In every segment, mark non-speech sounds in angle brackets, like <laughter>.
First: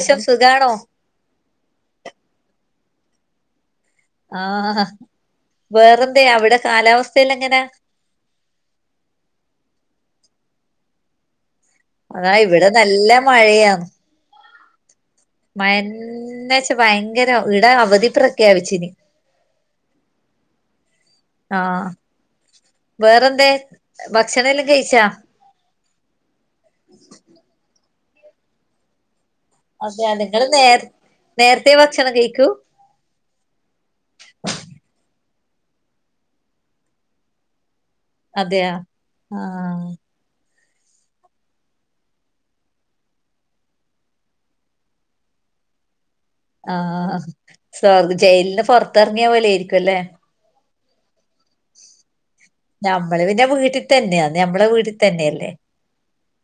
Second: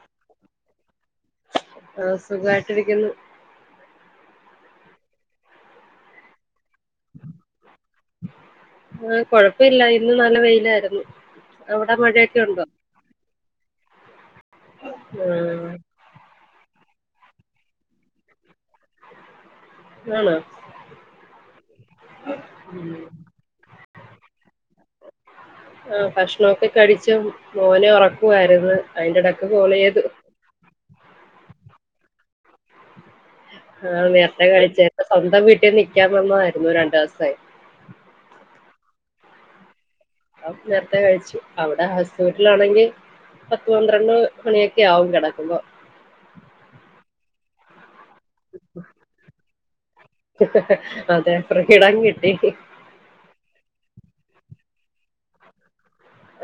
ഏഷം സുഖാണോ ആഹ് സുഖമായിട്ടിരിക്കുന്നു ആഹ് വേറന്തെ അവ്ടെ കാലാവസ്തെല്ല എങ്ങനെ ആഹ് കൊഴപ്പില്ല ഇന്ന് നല്ല വെയിലായിരുന്നു അവിടെ അതാ മഴയൊക്കെ ഉണ്ടോ ഇവിടെ നല്ല മഴയാന്ന് ഹാ മയെന്നെ ച്ച ഭയങ്കര ഇടെ അവധി പ്രഖ്യാപിച്ചിന് ആണോ ആ വേറെന്തെ ഭക്ഷണെല്ലാം കഴിച്ചാ ആ ഭക്ഷണൊക്കെ കഴിച്ചു മോനെ ഉറക്കുവായിരുന്നു അയ്ന്റെ ടക്ക് കോളെയ് താ ങ്ങൾ നേർ നേരത്തെ ഭക്ഷണം കഴിക്കൊ ആഹ് നേര്ത്തെ കഴിച്ച് എന്റെ സ്വന്തം വീട്ടിൽ നിൽക്കാൻ വന്നതായിരുന്നു രണ്ടു ദിവസെ അതെയ ആഹ് അപ്പ നേര്ത്തെ കഴിച്ചു അവിടെ ഹസ് വീട്ടിലാണെങ്കി പത്ത് പന്ത്രണ്ട് മണിയൊക്കെ ആവും കെടക്കുമ്പൊ ആഹ് സ്വാദ് ജയിൽന്ന് പൊർത്തെറങ്ങിയ പോലെ ആയിരിക്കുംല്ലേ അതെ ഫ്രീഡം കിട്ടി ഞമ്മള് പിന്നെ വീട്ടി തന്നെയാ ഞമ്മളെ വീട്ടിൽ തന്നെയല്ലേ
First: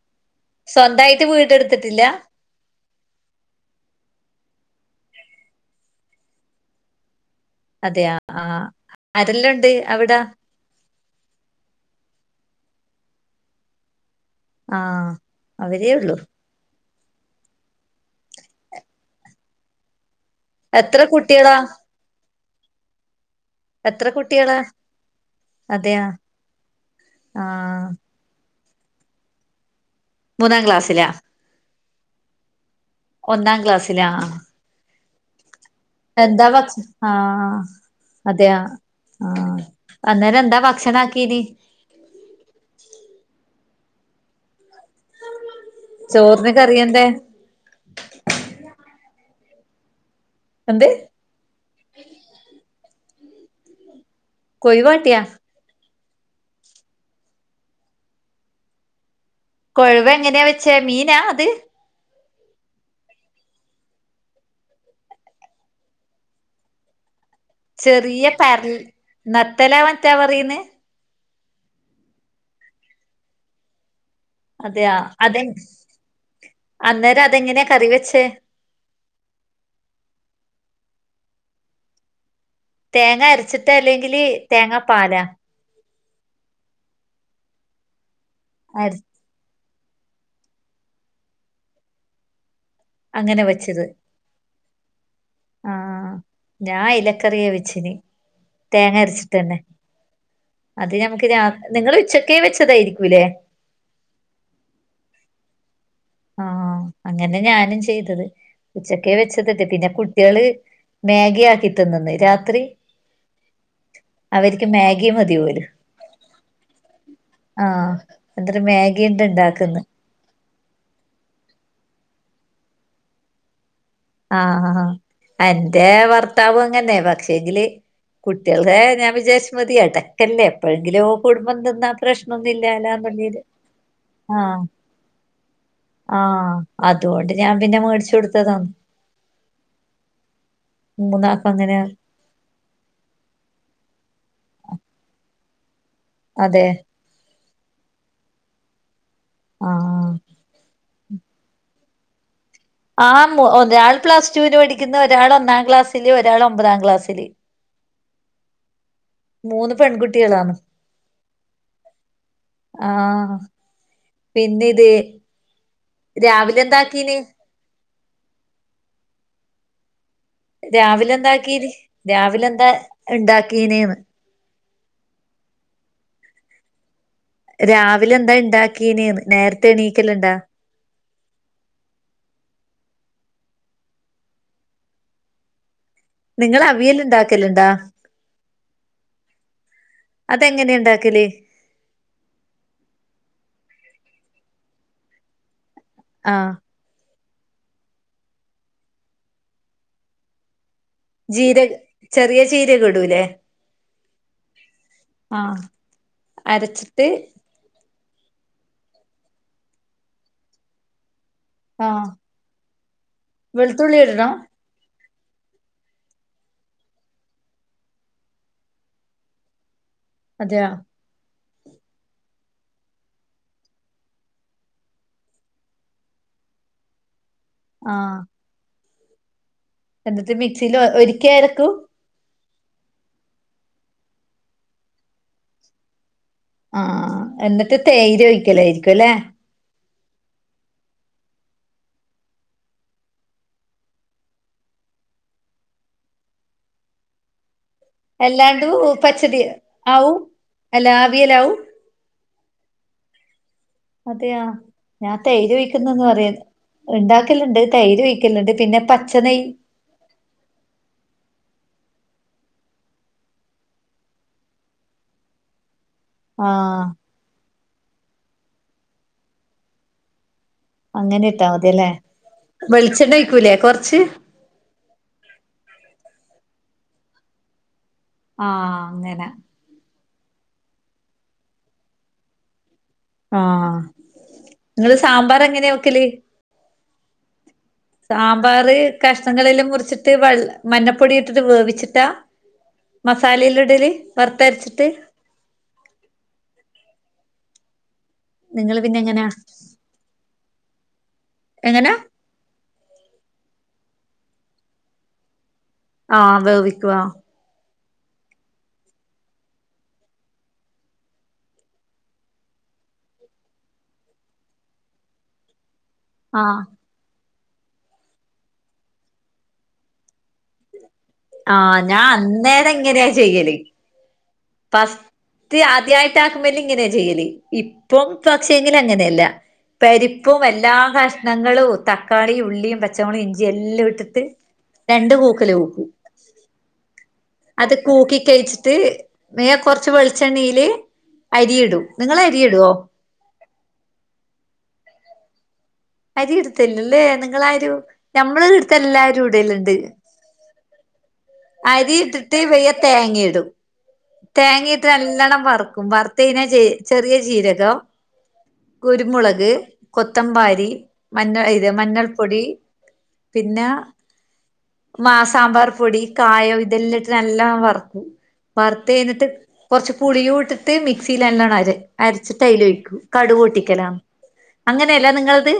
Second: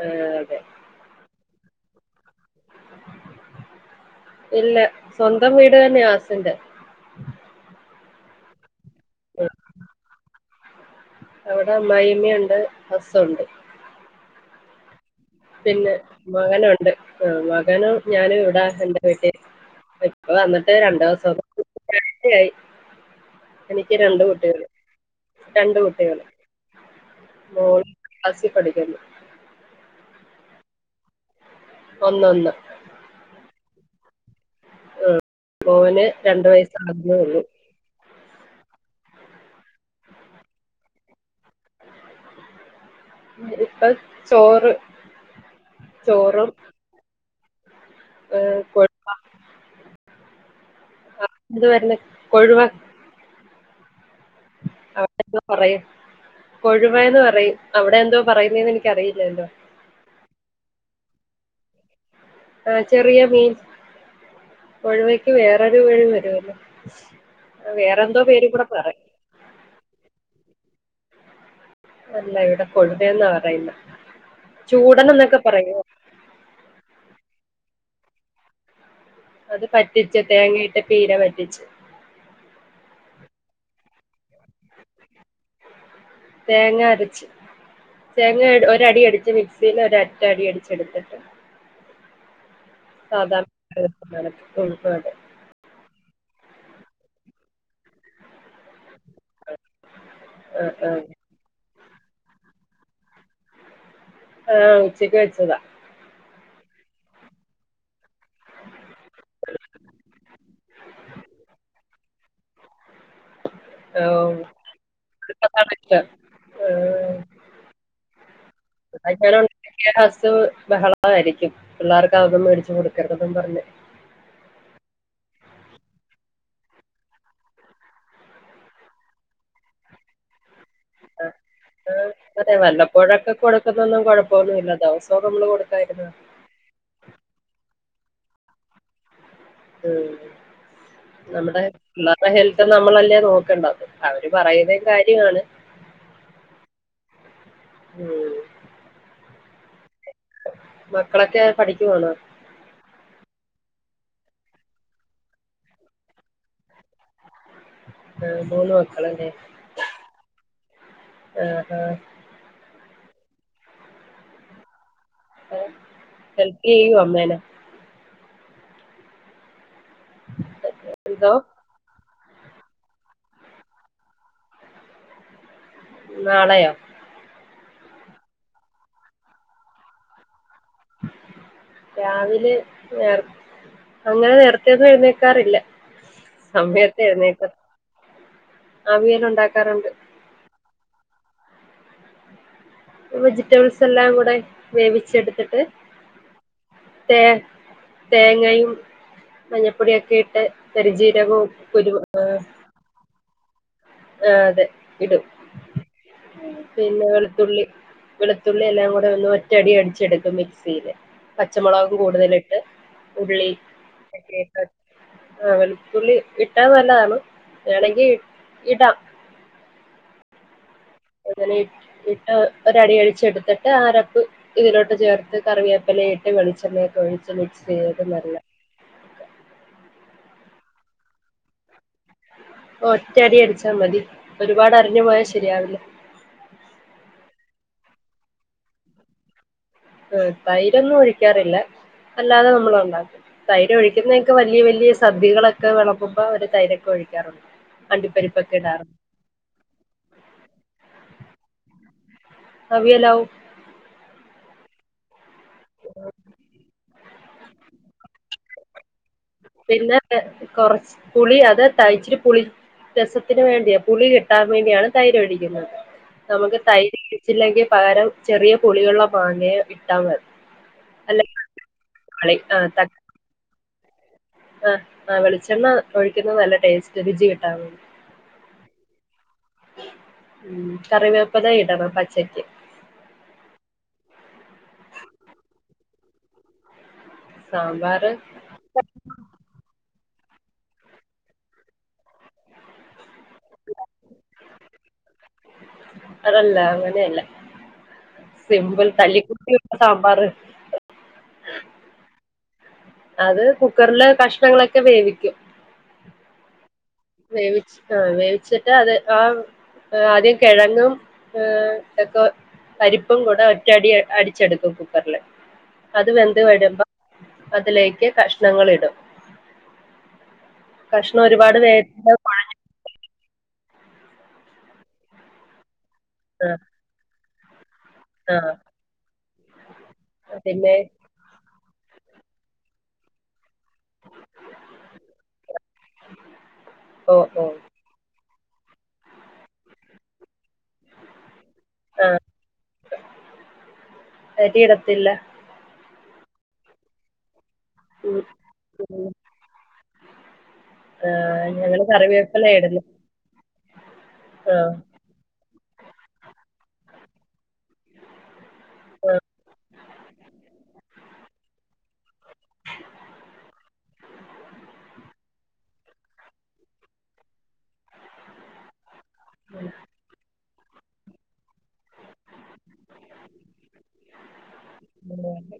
ആഹ് അതെ സ്വന്തായിട്ട് വീടെടുത്തിട്ടില്ല ഇല്ല സ്വന്തം വീട് തന്നെയ ഹസിന്റെ അതെയ ആഹ് അരെല്ല ണ്ട് അവിടെ അവിടെ അമ്മായിമ്മ്യുണ്ട് ഹസുണ്ട്. ആഹ്. പിന്നെ അവരേ ഉള്ളൂ മകനുണ്ട് മകനും ഞാനും ഇവിടെ എന്റെ വീട്ടി പ്പവന്നിട്ട് എത്ര രണ്ട് കുട്ടികളാ ദിവസംക്കയായി. എനിക്ക് എത്ര രണ്ട് കുട്ടികളാ കുട്ടികള് രണ്ട് അതെയാ കുട്ടികള് മോ ആഹ് അസി പഠിക്കുന്നു. മൂന്നാം ക്ലാസ്സിലാ. ഒന്ന് ഒന്ന് ഒന്നാം ക്ലാസ്സിലാ. മോന് രണ്ട് എന്താ വച് വയസ്സാകുന്നേ ഉള്ളൂ ആഹ. അതെയ ആ അന്നേരം എന്താ ഭക്ഷണ ആക്കീത്. മ ഇപ്പ ചോറ് ചോറിന് കറിയെന്തേ? ഏ എന്ത്. ന്നുവാരുന്ന് കൊഴുവാൻ കൊഴുവാട്ടിയാ. അവിടെ എന്തോ പറയും കൊഴുവന്ന് പറയും അവിടെ എന്തോ പറയുന്നന്ന് എനിക്കറിയില്ലലോ. കൊഴുവ എങ്ങനെയാ വെച്ചേ മീനാ അത്. ആ ചെറിയ മീൻ കൊഴുവയ്ക്ക് വേറൊരു പേരു വരുവല്ലോ? വേറെന്തോ ചെറിയ പേര് കൂടെ പരൽ പറയും. നത്തലാ മറ്റാ പറയന്ന്. അല്ല ഇവിടെ കൊടുതന്നാ പറയുനെ അതെയാ ചൂടൻ എന്നൊക്കെ അതെ പറയും അന്നേരം അതെങ്ങനെയാ കറി വെച്ചേ. അത് പറ്റിച്ചു തേങ്ങയിട്ട പീര പറ്റിച്ച്. തേങ്ങ അരച്ചിട്ട് അല്ലകില് തേങ്ങാ പാലാ തേങ്ങ അരച്ച് തേങ്ങ ഒരു അര അടി അടിച്ച് മിക്സിൽ ഒ രൊറ്റ അടി അടിച്ച് ഇടുത്തിട്ട്. സാധാ അങ്ങനെ കൂട്ടാനൊക്കെ <unintelligible> ആഹ ഞാൻ ഇലക്കറിയെ വെച്ചന് തേങ്ങ അരച്ചിട്ടന്നെ ആഹ് അത് ആഹ് ഞമുക്ക് രാത്രി നിങ്ങൾ ഉച്ചക്കേ വെച്ചതായിരിക്കൂല്ലേ. ആ ഉച്ചയ്ക്ക് വെച്ചതാ. ആഹ അങ്ങനെ ഞാനും ചെയ്തത്. ഉച്ചക്കെ വെച്ചത്തിട്ട് പിന്നെ കുട്ടികള് മാഗി ആക്കി തിന്നന്ന്. രാത്രി <inaudible> <inaudible> അവർക്ക് മാഗി മതി പോല് ആഹ് എന്നിട്ട് മാഗിണ്ട് ഇണ്ടാക്കുന്ന് ആയിരിക്കും പിള്ളേർക്ക് അതൊന്നും മേടിച്ചു കൊടുക്കരുതന്നും പറഞ്ഞ്. ആഹ ആ എന്റെ ഭർത്താവും അങ്ങനെ പക്ഷെങ്കില്. കുട്ടികള ഞാൻ വിചാരിച്ച മതി അടക്കല്ലേ എപ്പോഴെങ്കിലും കുടുംബം എന്തിന്നാ അതെ വല്ലപ്പോഴൊക്കെ കൊടുക്കുന്നൊന്നും കൊഴപ്പൊന്നല്ല ദിവസവും നമ്മള് കൊടുക്കാരുന്ന ആഹ അതുകൊണ്ട് ഞാൻ പിന്നെ മേടിച്ചു കൊടുത്തേക്കും. ഉം മൂന്നാക്കും നമ്മടെ അങ്ങനെ പിള്ളേർ ഹെൽത്ത് നമ്മളല്ലേ നോക്കണ്ട അവര് പറയുന്ന കാര്യമാണ്. അതെ ഉം ആഹ് മക്കളൊക്കെ പഠിക്കുവാണോ ആഹ്മൊ ഒരാൾ പ്ലസ് ടുവിന് പഠിക്കുന്നു ഒരാൾ ഒന്നാം ക്ലാസ്സില് ഒരാൾ ഒമ്പതാം ക്ലാസ്സില് ആഹ് മൂന്ന് മക്കളന്നെ മൂന്ന് പെൺകുട്ടിയളാണ്. ആഹ് പിന്നെ ഇത് ഹെൽപ് രാവിലെ ചെയ്യോ എന്താക്കീന്? അമ്മേനെ രാവിലെ എന്തോ എന്താക്കീന്? രാവിലെ എന്താ ഇണ്ടാക്കീനേന്ന്. നാളെയോ? രാവിലെ എന്താ ഇണ്ടാക്കീന്യേന്ന്, നേരത്തെ എണീക്കല്ല ഇണ്ടാ? രാവിലെ എർ അങ്ങനെ നേർത്തെയൊന്നും എഴുന്നേക്കാറില്ല. നിങ്ങൾ അവിയൽ സമയത്തേ എഴ്ന്നേക്കാൻ, ഇണ്ടാക്കലുണ്ടാ അവിയലുണ്ടാക്കാറുണ്ട് അതെങ്ങെനേണ്ടാക്കല്? വെജിറ്റബിൾസെല്ലാം കൂടെ വേവിച്ചെട്ത്തിട്ട് ആഹ് തേ തേങ്ങയും മഞ്ഞപ്പൊടിയൊക്കെയിട്ട് പെര് ജീരകവും കുരു ഏഹ് ഇഞ്ച്യൊക്കെടൂലെ? ആഹ് അതെ ഇടും. ആഹ് പിന്നെ അരച്ചിട്ട് വെളുത്തുള്ളി വെളുത്തുള്ളി എല്ലാം കൂടെ ഒന്ന് ഒറ്റടി അടിച്ചെടുക്കും മിക്സീല്. പച്ചമുളക് ആഹ് കൂടുതലിട്ട് ഉള്ളി വെളുത്തുള്ളി ഇടണം എക്കെ ട്ട്. ആഹ് വെളുത്തുള്ളി ഇട്ടാ നല്ലതാണ് വേണങ്കി ഇടാ. അതെയോ അങ്ങനെ ഇട്ട് ഒരടി അടിച്ചടുത്തിട്ട് ആ അരപ്പ് ഇതിലോട്ട് ചേർത്ത് കറിവേപ്പില ഇട്ട് വെളിച്ചെണ്ണയൊക്കെ ഒഴിച്ച് മിക്സ്ചെയ്ത് ആഹ് നല്ല എന്നിട്ട് മിക്സീല് ഒരിക്കെ അരക്കൂ? ഓഹ് ഒറ്റടി അടിച്ചാമതി. ഒരുപാട് അരഞ്ഞുപോയാ ശരിയാവില്ല. ആഹ് ആഹ് എന്നിട്ട് തൈര് ഒഴിക്കലായിരുക്കു അല്ലേ. ആഹ് തൈരൊന്നും ഒഴിക്കാറില്ല അല്ലാതെ ന്നമ്മള്ണ്ടാക്കും തൈരൊഴിക്കുന്നതൊക്കെ വല്യ വല്യ സദ്യകളൊക്കെ വെളമ്പുമ്പോ അവര് തൈരൊക്കെ ഒഴിക്കാറ്ണ്ട്. അല്ലാണ്ട് പച്ചടി ആവും അല്ലാ അവിയലാവും? അവിയലാവും. അതെയാ ഞാൻ തൈര് ഒഴിക്കുന്നെന്ന് പറയുന്ന്. ഇണ്ടാക്കല്ണ്ട് തൈര് ഒഴിക്കല്ണ്ട് പിന്നെ പച്ച നെയ് പിന്നെ കൊറച്ച് പുളി അത് തയ് ഇച്ചിരി പുളി രസത്തിന് വേണ്ടിയാ പുളി കിട്ടാൻ വേണ്ടിയാണ് തൈര് ഒഴിക്കുന്നത്. നമുക്ക് ആഹ് തൈര് <unintelligible> ച്ചില്ലെങ്കി പകരം ചെറിയ പുളിയുള്ള മാങ്ങയൊ ഇട്ടാ മതി. അങ്ങനെ അല്ലെങ്കിൽ ഇട്ടാമതിയല്ലേ. കളി വെളിച്ചെണ്ണ ഒഴിക്കൂലേ കൊർച്ച്? ആഹ് ആഹ് വെളിച്ചെണ്ണ ഒഴിക്കുന്ന നല്ല ടേസ്റ്റാ രുചി കിട്ടാൻവേണ്ടി. ആഹ് അങ്ങന ഉം കറിവേപ്പെല ഇടണം പച്ചക്ക്. ആഹ് ഇങ്ങള് സാമ്പാറെങ്ങനെ വെക്കല്? സാം സാമ്പാറ് കഷ്ണങ്ങളല്ലാം മുറിച്ചിട്ട് വെൾള മഞ്ഞപ്പൊടിയിട്ടിട്ട് വേവിച്ചിട്ടാ? മസാലെയെല്ലു ഇടല് വർത്തര്ച്ചിട്ട്. അതല്ല അങ്ങനെയല്ല. നിങ്ങള് സിമ്പിൾ പിന്നെ തല്ലി എങ്ങനാ ക്കൂട്ടി ഒരു സാമ്പാർ എങ്ങനാ അത് കുക്കറ്ല് കഷ്ണങ്ങളൊക്കെ വേവിക്കും ആഹ് വേവിക്കും ആഹ് വേവിച്ച് ആഹ് വേവിച്ചിട്ട് അത് ആഹ് ഏഹ് ആദ്യം കെഴങ്ങും ഏഹ് ഇതൊക്ക പരിപ്പും കൂടെ ഒറ്റടി അടിച്ചെടുക്കും കുക്കറ്ല് അത് വെന്ത് ആഹ് വരുമ്പോ അതിലേക്ക് കഷ്ണങ്ങള് ഇടും കഷ്ണം ഒരുപാട് വേ ആഹ് ഞാൻ അന്നേരം ഇങ്ങനെയാ ചെയ്യല് പസ്റ്റ് ആദ്യായിട്ട് ആഹ് ആക്കുമ്പേല് ഇങ്ങനെയാ ചെയ്യല് ഇപ്പം ആഹ് പക്ഷെ <unintelligible> അങ്ങനെല്ല പരിപ്പും എല്ലാ പിന്നെ കഷ്ണങ്ങളും ത ക്കാളി ഉള്ളിയും പച്ചമൊളകും ഇഞ്ചി എല്ലാ എ ടുത്തിട്ട് രണ്ട് കൂക്കല് കൂക്കും ഓ ഓ അത് കൂക്കി കഴിച്ചിട്ട് <unintelligible> കൊറച്ച് വെളിച്ചണ്ണേല് അരിയിടും നിങ്ങള് അരിയിടോ അരി ഇടത്തില്ല അരി ഇടത്ത്ല്ലല്ലേ നിങ്ങളാരും ഉം ഞമ്മള് ഇട്ത്തെ ഉം എല്ലാരും ഇടല്ണ്ട് ആഹ് ഞങ്ങള് അരി ഇട്ടിട്ട് കറിവേപ്പില വെയ്യെ ഇടുന്നു തേങ്ങയിടും ആഹ് തേങ്ങയിട്ട് നല്ലോണം വറ്ക്കും വറ് ത്ത് കഴിഞ്ഞാ ചെ ചെറിയ ചീരകം കുരുമുളക് കൊത്തമ്പാരി മഞ്ഞ ഇത് മഞ്ഞൾപ്പൊടി പിന്ന മാ സാമ്പാർ പൊടി കായം ഇതെല്ലാം ഇട്ട് നല്ലോണം വറ്ക്കും വറുത്ത് കഴിഞ്ഞിട്ട് കൊറച്ച് പുളിയും ഇട്ട് ട്ട് മിക്സില് നല്ലോണം അര അരച്ചിട്ട് അയ്ല് ഒഴിക്കും കടുക് പൊട്ടിക്കല അങ്ങന അല്ലേ നിങ്ങളത്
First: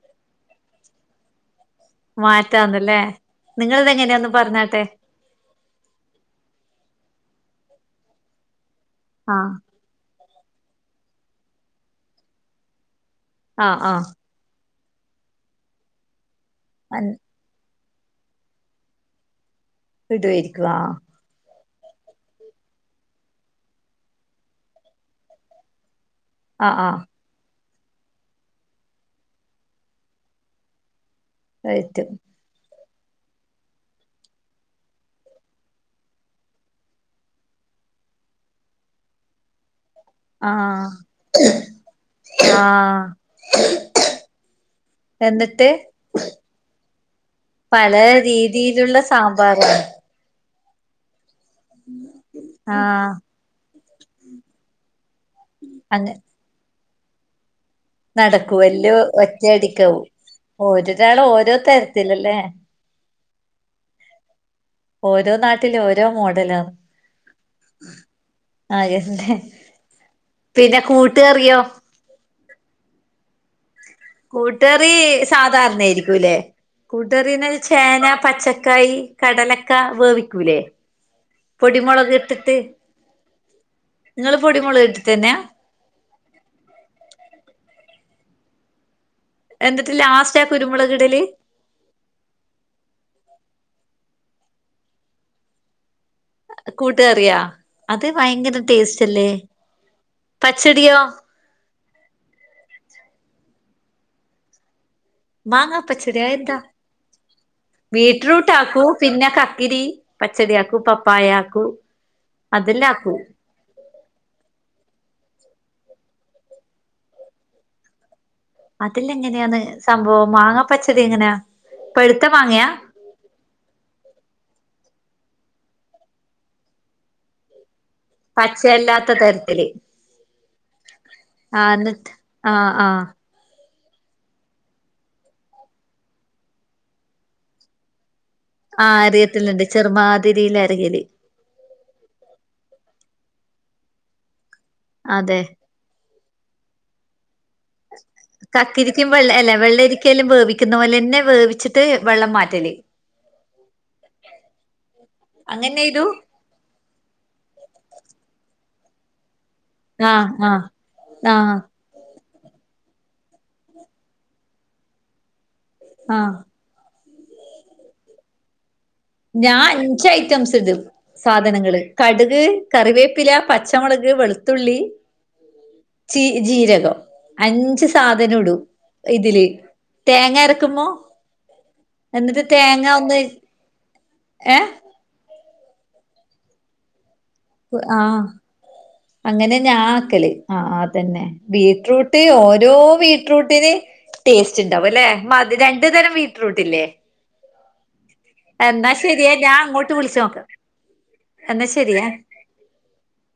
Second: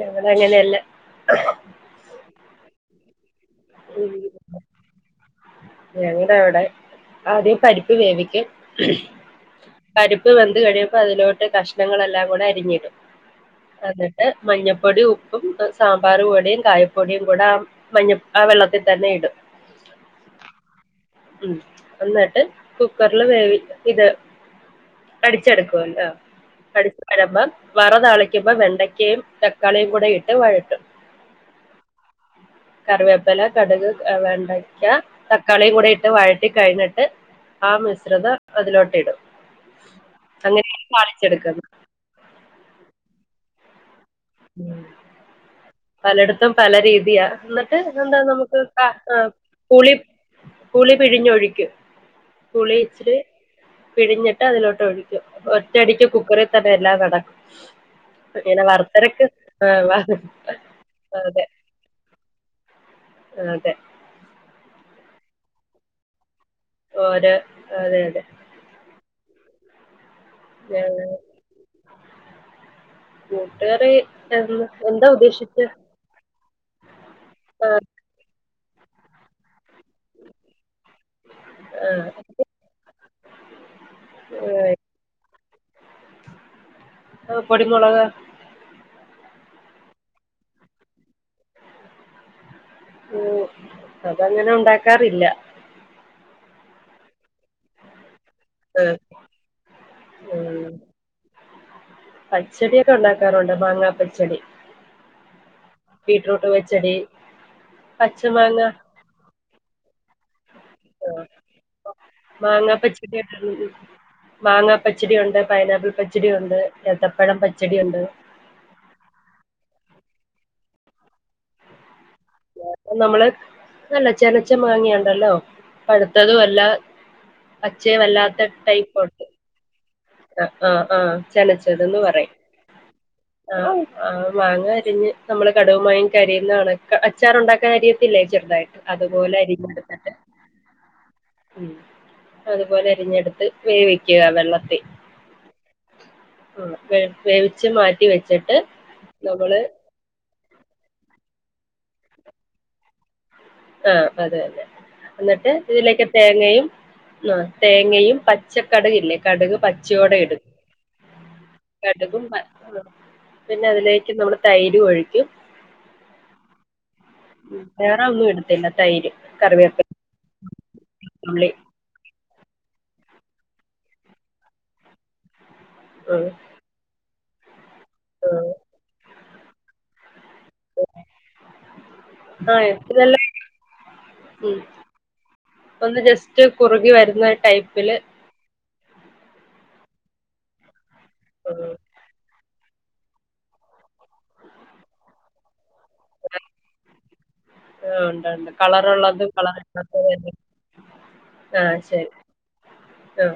ഞങ്ങള് അങ്ങനെയല്ല മാറ്റാന്ന് ല്ലേ നിങ്ങളത് എങ്ങനെയാ ഒന്ന് പറഞ്ഞാട്ടെ ഞങ്ങടെ അവിടെ ആദ്യം പരിപ്പ് വേവിക്കും ആഹ് പരിപ്പ് വെന്ത് കഴിയുമ്പോ അതിലോട്ട് കഷ്ണങ്ങളെല്ലാം കൂടെ അരിഞ്ഞിടും ആഹ് ആഹ് എന്നിട്ട് മഞ്ഞപ്പൊടീം ഉപ്പും സാമ്പാർ പൊടിയും കായപ്പൊടിയും കൂടെ മഞ്ഞ ആ വെള്ളത്തിൽ തന്നെ ഇടും ഇടുവായിരിക്കും ആഹ് ഉം എന്നിട്ട് കുക്കറില് വേവി ഇത് അടിച്ചെടുക്കുവല്ലോ ആഹ് ആഹ് അടിച്ചു വാരുമ്പം വറ താളിക്കുമ്പോ വെണ്ടക്കയും തക്കാളിയും കൂടെ ഇട്ട് വഴട്ടും വയറ്റും കറിവേപ്പില കടുക് വെണ്ടയ്ക്ക തക്കാളിയും കൂടെ ഇട്ട് വഴറ്റി കഴിഞ്ഞിട്ട് ആ മിശ്രിതം അതിലോട്ട് ഇടും അങ്ങനെയാണ് ആഹ് താളിച്ചെടുക്കുന്നത് ആഹ് ഉം എന്നിട്ട് പലടത്തും പല രീതിയാ എന്നിട്ട് പല ഇത് എന്താ നമുക്ക് ക രീതിയിലുള്ള ആഹ് സാമ്പാറാണ് പുളി പുളി പിഴിഞ്ഞൊഴിക്കും പുളി ആഹ് ഇച്ചിരി പിഴിഞ്ഞിട്ട് അതിലോട്ട് ഒഴി ക്കും അങ്ങ ഒറ്റടിക്ക് കുക്കറിൽ തന്നെ എല്ലാം നടക്കും ഇങ്ങനെ നടക്കൂവല്ലോ വറുത്തരക്ക് ആ, ഒറ്റയടിക്കാവൂ വ- ഓരൊരാള് ഓരോ തരത്തിലല്ലേ ആഹ് അതെ ഓരോ നാട്ടില് ഓരോ മോഡലാ ഓരോ അതെ അതെ അഹന്നെ പിന്നെ ഞാൻ കൂട്ട്കറിയോ കൂട്ടുകറി എന്ന് കൂട്ട്കറി എന്താ ഉദ്ദേശിച്ചെ സാധാരണായിരിക്കുല്ലേ കൂട്ട്കറീന്ന് വെച്ച ചേന പച്ചക്കായി കടലക്ക വേവിക്കൂലേ പൊടിമൊളക് ആഹ് ഇട്ടിട്ട് ങ്ങള് പൊടിമുളക് ഇട്ടിട്ട്ന്നെയാ ആഹ് പൊടിമൊളക എന്നിട്ട് ലാസ്‌റ്റാ കുരുമുളകിടല് ഉം അതങ്ങനെ ഉണ്ടാക്കാറില്ല കൂട്ട്കറിയാ അത് ഭയങ്കര ആഹ് ടേസ്റ്റ് അല്ലേ ഉം പച്ചടിയോ പച്ചടിയൊക്കെ ഉണ്ടാക്കാറുണ്ട് മാങ്ങാ പച്ചടി മാങ്ങ പച്ചടി അത് ബീറ്റ്റൂട്ട് എന്താ പച്ചടി ബീറ്റ്റൂട്ട് പച്ചമാങ്ങ ആക്കും പിന്നെ കക്കിരി പച്ചടി ആക്കും പപ്പായ ആഹ് ആക്കും അതെല്ലാ ആക്കൂ ഉം ഉം മാങ്ങാ പച്ചടി ഉണ്ട് പൈനാപ്പിൾ പച്ചടി ഉണ്ട് ഏത്തപ്പഴം പച്ചടി ഉണ്ട് അതെല്ലാ എങ്ങനെയാന്ന് സംഭവം മാങ്ങാ പച്ചടി എങ്ങനെയാ പഴുത്ത മാങ്ങയാ നമ്മള് അല്ല ചെനച്ച മാങ്ങയുണ്ടല്ലോ പഴുത്തതു അല്ല പച്ചയും അല്ലാത്ത ടൈപ്പൊണ്ട് തത്തലി ആഹ് ആഹ് ആഹ് ചെനച്ചത് ന്ന് എന്നിട്ട് പറയും ആഹ് ആഹ് ആഹ് ആഹ് മാങ്ങ അരിഞ്ഞ് നമ്മള് കടുവുമാങ്ങക്കരിയുന്നാണ്ക്ക് അച്ചാറുണ്ടാക്കാൻ അരിയത്തില്ലേ ചെറുതായിട്ട് ആഹ് അതുപോലെ അരിയത്തില്ണ്ട് അരിഞ്ഞെടുത്തിട്ട് ചെറുമാതിരിയിലരിയ്ല് ഉം അതുപോലെ അരിഞ്ഞെടുത്ത് വേവിക്കുക വെള്ളത്തി അതെ ഉം വെ വേവി ച്ച് മാറ്റി വെ കക്കിരിക്കേം വെള്ള അല്ല വെള്ളരിക്കേല്ലാം വേവിക്കുന്ന പോലെ തന്നെ വേവിച്ചിട്ട് വെള്ളം മാറ്റല് ആഹ് അതെ അതെ അന്നിട്ട് അങ്ങനെയ്തു ഇതിലേക്ക് തേങ്ങയും ആഹ് തേങ്ങയും പച്ചക്കട്ക് ഇല്ലേ കട്ക് പച്ച് ആഹ് ആഹ് ആഹ് കട്കും പ പിന്നെ അതിലേക്ക് നമ്മള് തൈര് ഒഴിക്കും ആഹ് ഉം വേറെ ഒന്നു ഇടത്തില്ല തൈര് ഞാ കറിവേപ്പില അഞ്ച് ഐറ്റംസ് ഇടും ഉള്ളി സാധനങ്ങള് കടുക് കറിവേപ്പില പച്ചമുളക് വെളുത്തുള്ളി ചീ ഉം ജീരകം അഞ്ച് സാധനം ഉം ഇടും ഇതില് തേങ്ങാരക്കുമോ എന്നിട്ട് ആഹ് തേങ്ങ ഒന്ന് ഇതെല്ലാം ഉം ഏഹ് ഒന്ന് ജസ്റ്റ് കുറുകി വരുന്ന ടൈപ്പില് ആഹ് അങ്ങനെ ഞാ ആക്കല് ആഹ് അതന്നെ ഉം ബീറ്റ്റൂട്ട് ഓരോ വീ ട്രൂട്ടിന് ടേസ്റ്റ് ഇണ്ടാവും അല്ലെ മതിര രണ്ടു തരം ബീറ്റ്റൂട്ട് ഇല്ലേ ആഹ് ഉണ്ട് ഉണ്ട് എന്നാ കളറുള്ളതും ശരിയേ ഞാൻ അങ്ങോട്ട് വിളിച്ച് കളറില്ലാത്തതും നോക്ക് എന്നാ ശരി ഞാ ആഹ്